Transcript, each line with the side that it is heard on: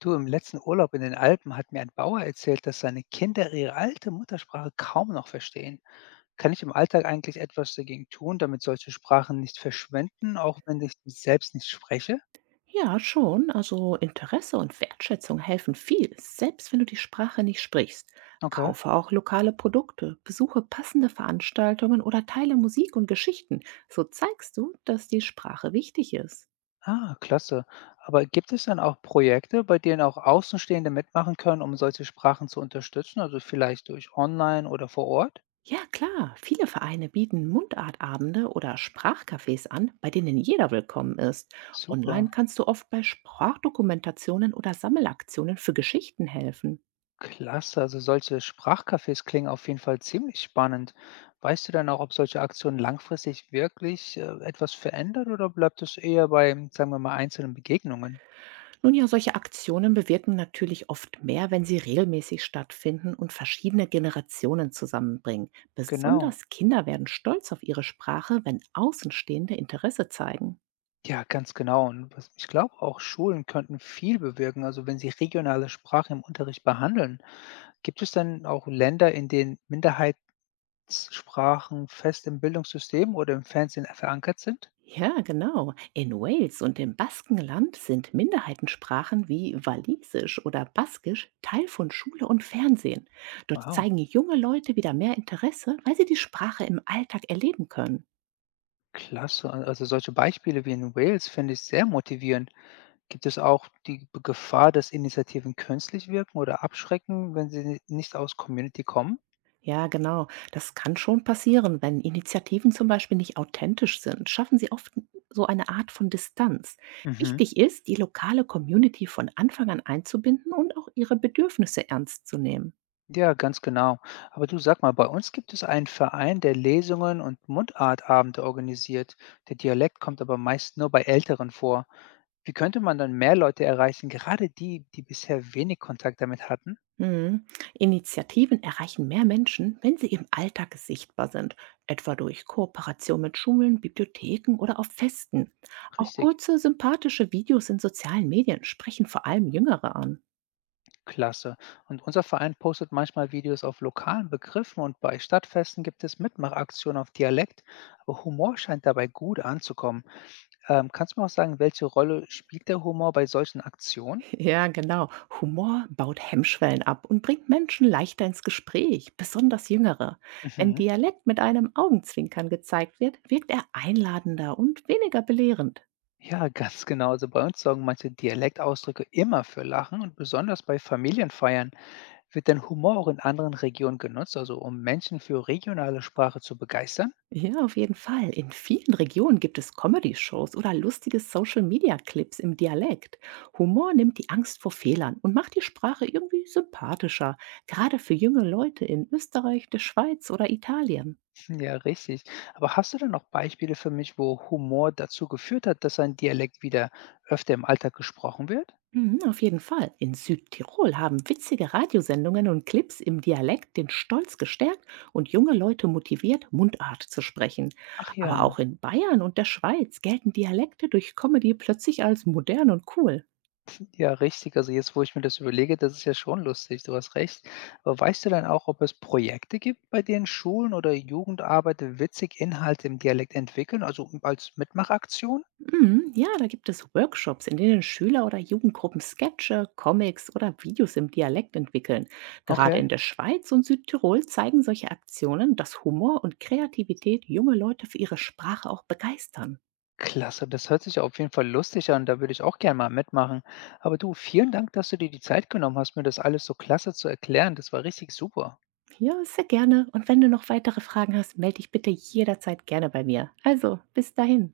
left: Du, im letzten Urlaub in den Alpen hat mir ein Bauer erzählt, dass seine Kinder ihre alte Muttersprache kaum noch verstehen. Kann ich im Alltag eigentlich etwas dagegen tun, damit solche Sprachen nicht verschwinden, auch wenn ich sie selbst nicht spreche?
right: Ja, schon. Also Interesse und Wertschätzung helfen viel, selbst wenn du die Sprache nicht sprichst.
left: Okay.
right: Kaufe auch lokale Produkte, besuche passende Veranstaltungen oder teile Musik und Geschichten. So zeigst du, dass die Sprache wichtig ist.
left: Ah, klasse. Aber gibt es dann auch Projekte, bei denen auch Außenstehende mitmachen können, um solche Sprachen zu unterstützen, also vielleicht durch Online oder vor Ort?
right: Ja, klar. Viele Vereine bieten Mundartabende oder Sprachcafés an, bei denen jeder willkommen ist. Online
left: Super.
right: kannst du oft bei Sprachdokumentationen oder Sammelaktionen für Geschichten helfen.
left: Klasse, also solche Sprachcafés klingen auf jeden Fall ziemlich spannend. Weißt du dann auch, ob solche Aktionen langfristig wirklich etwas verändern oder bleibt es eher bei, sagen wir mal, einzelnen Begegnungen?
right: Nun ja, solche Aktionen bewirken natürlich oft mehr, wenn sie regelmäßig stattfinden und verschiedene Generationen zusammenbringen.
left: Genau.
right: Besonders Kinder werden stolz auf ihre Sprache, wenn Außenstehende Interesse zeigen.
left: Ja, ganz genau. Und was, ich glaube, auch Schulen könnten viel bewirken, also wenn sie regionale Sprachen im Unterricht behandeln. Gibt es denn auch Länder, in denen Minderheitssprachen fest im Bildungssystem oder im Fernsehen verankert sind?
right: Ja, genau. In Wales und im Baskenland sind Minderheitensprachen wie Walisisch oder Baskisch Teil von Schule und Fernsehen. Dort
left: Wow,
right: zeigen junge Leute wieder mehr Interesse, weil sie die Sprache im Alltag erleben können.
left: klasse. Also solche Beispiele wie in Wales finde ich sehr motivierend. Gibt es auch die B Gefahr, dass Initiativen künstlich wirken oder abschrecken, wenn sie ni nicht aus Community kommen?
right: Ja, genau. Das kann schon passieren, wenn Initiativen zum Beispiel nicht authentisch sind, schaffen sie oft so eine Art von Distanz.
left: Mhm.
right: Wichtig ist, die lokale Community von Anfang an einzubinden und auch ihre Bedürfnisse ernst zu nehmen.
left: Ja, ganz genau. Aber du, sag mal, bei uns gibt es einen Verein, der Lesungen und Mundartabende organisiert. Der Dialekt kommt aber meist nur bei Älteren vor. Wie könnte man dann mehr Leute erreichen, gerade die, die bisher wenig Kontakt damit hatten?
right: Mhm. Initiativen erreichen mehr Menschen, wenn sie im Alltag sichtbar sind, etwa durch Kooperation mit Schulen, Bibliotheken oder auf Festen. Auch
left: Richtig.
right: kurze, sympathische Videos in sozialen Medien sprechen vor allem Jüngere an.
left: Klasse. Und unser Verein postet manchmal Videos auf lokalen Begriffen und bei Stadtfesten gibt es Mitmachaktionen auf Dialekt, aber Humor scheint dabei gut anzukommen. Kannst du mir auch sagen, welche Rolle spielt der Humor bei solchen Aktionen?
right: Ja, genau. Humor baut Hemmschwellen ab und bringt Menschen leichter ins Gespräch, besonders Jüngere. Wenn
left: Mhm.
right: Dialekt mit einem Augenzwinkern gezeigt wird, wirkt er einladender und weniger belehrend.
left: Ja, ganz genau. Also bei uns sorgen manche Dialektausdrücke immer für Lachen und besonders bei Familienfeiern. Wird denn Humor auch in anderen Regionen genutzt, also um Menschen für regionale Sprache zu begeistern?
right: Ja, auf jeden Fall. In vielen Regionen gibt es Comedy-Shows oder lustige Social-Media-Clips im Dialekt. Humor nimmt die Angst vor Fehlern und macht die Sprache irgendwie sympathischer, gerade für junge Leute in Österreich, der Schweiz oder Italien.
left: Ja, richtig. Aber hast du denn noch Beispiele für mich, wo Humor dazu geführt hat, dass ein Dialekt wieder öfter im Alltag gesprochen wird?
right: Mhm, auf jeden Fall. In Südtirol haben witzige Radiosendungen und Clips im Dialekt den Stolz gestärkt und junge Leute motiviert, Mundart zu sprechen.
left: Ach
right: Aber auch
left: ja,
right: in Bayern und der Schweiz gelten Dialekte durch Comedy plötzlich als modern und cool.
left: ja, richtig. Also jetzt, wo ich mir das überlege, das ist ja schon lustig, du hast recht. Aber weißt du dann auch, ob es Projekte gibt, bei denen Schulen oder Jugendarbeit witzig Inhalte im Dialekt entwickeln, also als Mitmachaktion?
right: Mhm, ja, da gibt es Workshops, in denen Schüler oder Jugendgruppen Sketche, Comics oder Videos im Dialekt entwickeln. Gerade
left: Okay.
right: in der Schweiz und Südtirol zeigen solche Aktionen, dass Humor und Kreativität junge Leute für ihre Sprache auch begeistern.
left: Klasse, das hört sich ja auf jeden Fall lustig an, da würde ich auch gerne mal mitmachen. Aber du, vielen Dank, dass du dir die Zeit genommen hast, mir das alles so klasse zu erklären. Das war richtig super.
right: Ja, sehr gerne. Und wenn du noch weitere Fragen hast, melde dich bitte jederzeit gerne bei mir. Also, bis dahin.